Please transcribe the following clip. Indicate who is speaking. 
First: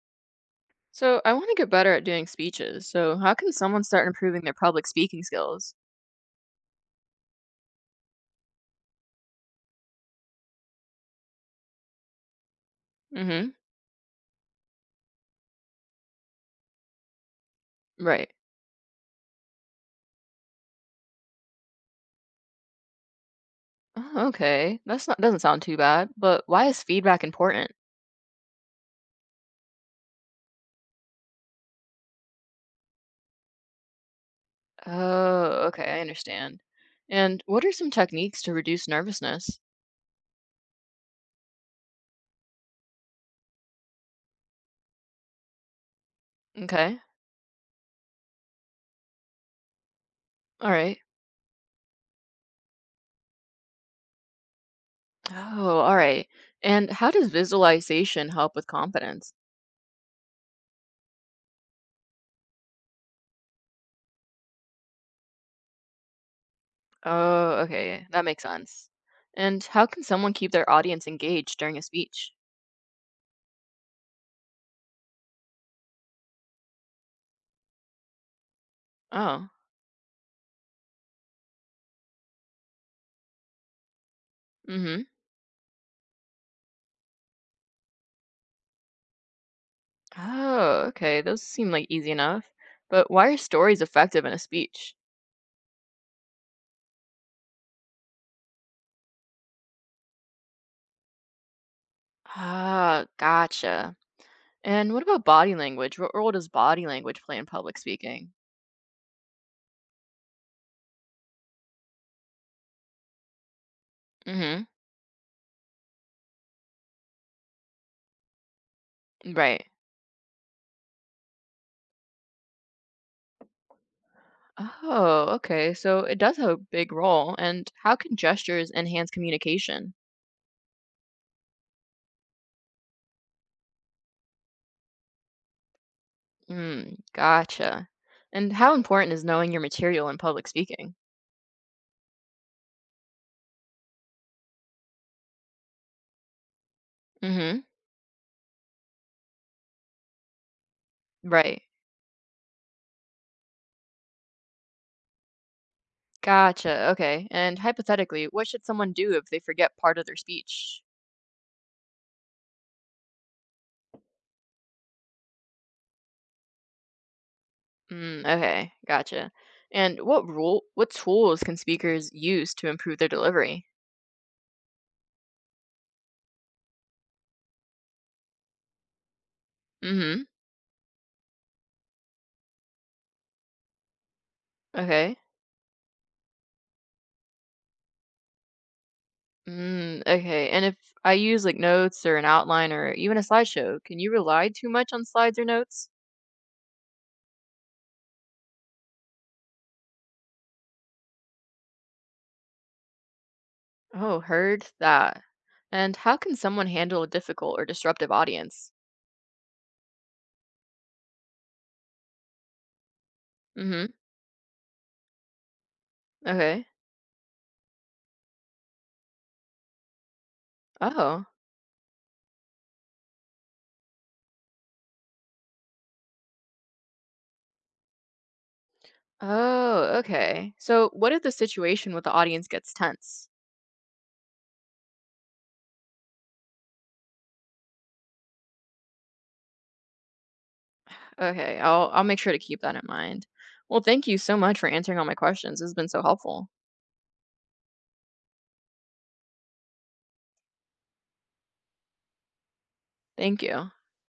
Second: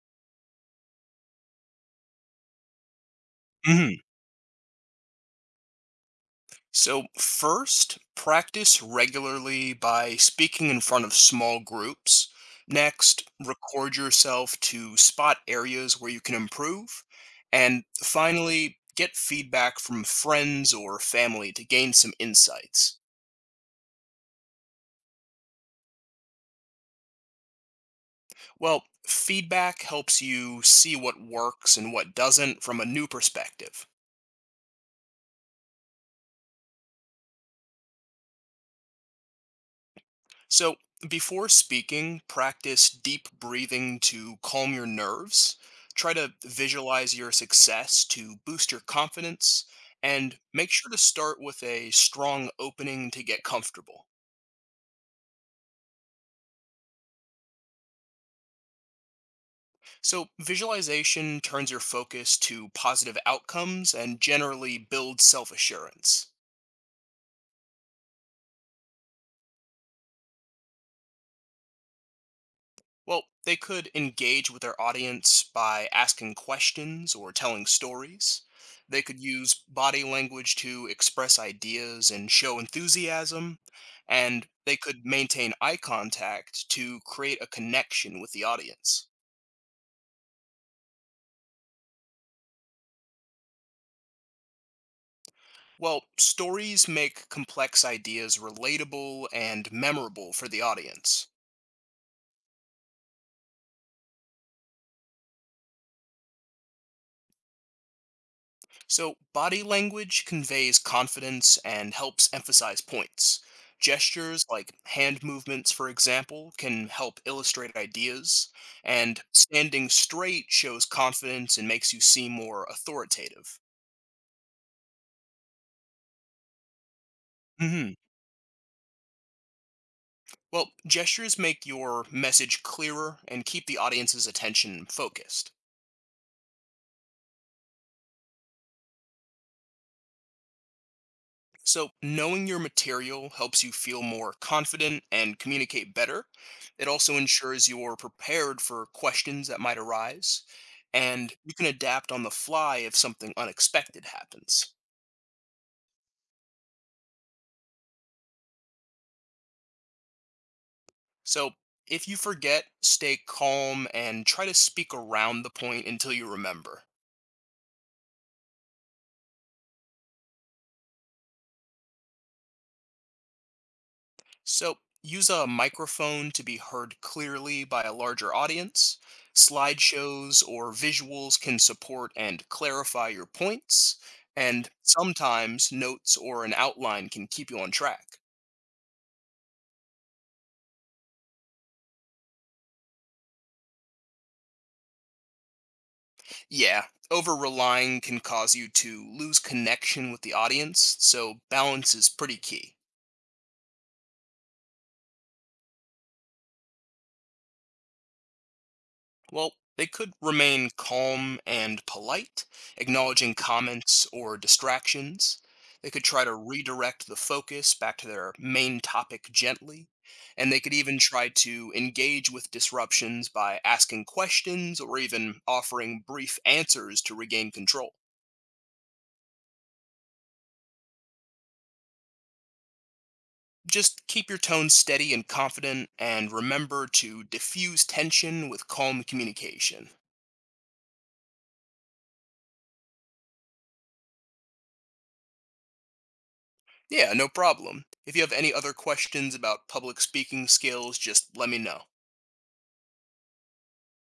Speaker 1: So I want to get better at doing speeches. So how can someone
Speaker 2: Mhm.
Speaker 1: start improving their public speaking skills?
Speaker 2: So, first, practice regularly by speaking in front of small groups. Next,
Speaker 1: Mm-hmm.
Speaker 2: record yourself to spot areas where you can improve. And
Speaker 1: Right.
Speaker 2: finally, get feedback from friends or family to gain some insights.
Speaker 1: Oh, okay. That's not doesn't sound too bad, but why is feedback important?
Speaker 2: Well, feedback helps you see what works and what doesn't from a new perspective.
Speaker 1: Oh, okay, I understand. And what are some techniques to reduce nervousness?
Speaker 2: So, before speaking, practice deep breathing to calm your nerves. Try to
Speaker 1: Okay.
Speaker 2: visualize your success to boost your confidence. And make
Speaker 1: All
Speaker 2: sure to
Speaker 1: right.
Speaker 2: start with a strong opening to get comfortable.
Speaker 1: Oh, all right. And how does visualization help with confidence?
Speaker 2: So, visualization turns your focus to positive outcomes and generally builds self assurance.
Speaker 1: Oh, okay. That makes sense. And how can someone keep their audience engaged during a speech?
Speaker 2: Well, they could engage with their audience by asking questions or telling stories. They could
Speaker 1: Oh.
Speaker 2: use body language to express ideas and show enthusiasm. And they could
Speaker 1: Mm-hmm.
Speaker 2: maintain eye contact to create a connection with the audience.
Speaker 1: Oh, okay. Those seem like easy enough. But why are stories effective in a speech?
Speaker 2: Well, stories make complex ideas relatable and memorable for the audience.
Speaker 1: Ah, gotcha. And what about body language? What role does body language play in public speaking?
Speaker 2: So, body language conveys confidence and helps emphasize points. Gestures
Speaker 1: Mm-hmm.
Speaker 2: like hand movements, for example, can help illustrate ideas, and
Speaker 1: Right.
Speaker 2: standing straight shows confidence and makes you seem more authoritative.
Speaker 1: Oh, okay. So it does have a big role. And
Speaker 2: hmm
Speaker 1: how can gestures enhance communication?
Speaker 2: Well, gestures make your message clearer and keep the audience's attention focused.
Speaker 1: Mm, gotcha. And how important is knowing your material in public speaking?
Speaker 2: So, knowing your material helps you feel more confident and communicate better. It also
Speaker 1: Mm-hmm.
Speaker 2: ensures you're prepared for questions that might arise, and you
Speaker 1: Right.
Speaker 2: can adapt on the fly if something unexpected happens.
Speaker 1: Gotcha. Okay. And hypothetically, what should someone do if they forget part of their speech?
Speaker 2: So, if you forget, stay calm and try to speak around the point until you remember.
Speaker 1: Mm, okay, gotcha. And what tools can speakers use to improve their delivery?
Speaker 2: So, use a microphone to be heard clearly by a larger audience.
Speaker 1: Mm-hmm.
Speaker 2: Slideshows or visuals can support and clarify your points. And
Speaker 1: Okay.
Speaker 2: sometimes notes or an outline can keep you on track.
Speaker 1: Mm, okay. And if I use like notes or an outline or even a slideshow, can you rely too much on slides or notes?
Speaker 2: Yeah, over relying can cause you to lose connection with the audience, so balance is pretty key.
Speaker 1: Oh, heard that. And how can someone handle a difficult or disruptive audience?
Speaker 2: Well, they could remain calm and polite, acknowledging
Speaker 1: Mm-hmm.
Speaker 2: comments or distractions. They could try to
Speaker 1: Okay.
Speaker 2: redirect the focus back to their main topic gently. And they could even
Speaker 1: Oh.
Speaker 2: try to engage with disruptions by asking questions or even offering brief answers to regain control.
Speaker 1: Oh, okay. So what if the situation with the audience gets tense?
Speaker 2: Just keep your tone steady and confident, and remember to diffuse tension with calm communication.
Speaker 1: Okay, I'll make sure to keep that in mind. Well, thank you so much for answering all my questions. It's been so helpful.
Speaker 2: Yeah, no problem. If you have any other questions about public speaking skills, just let me know.
Speaker 1: Thank you.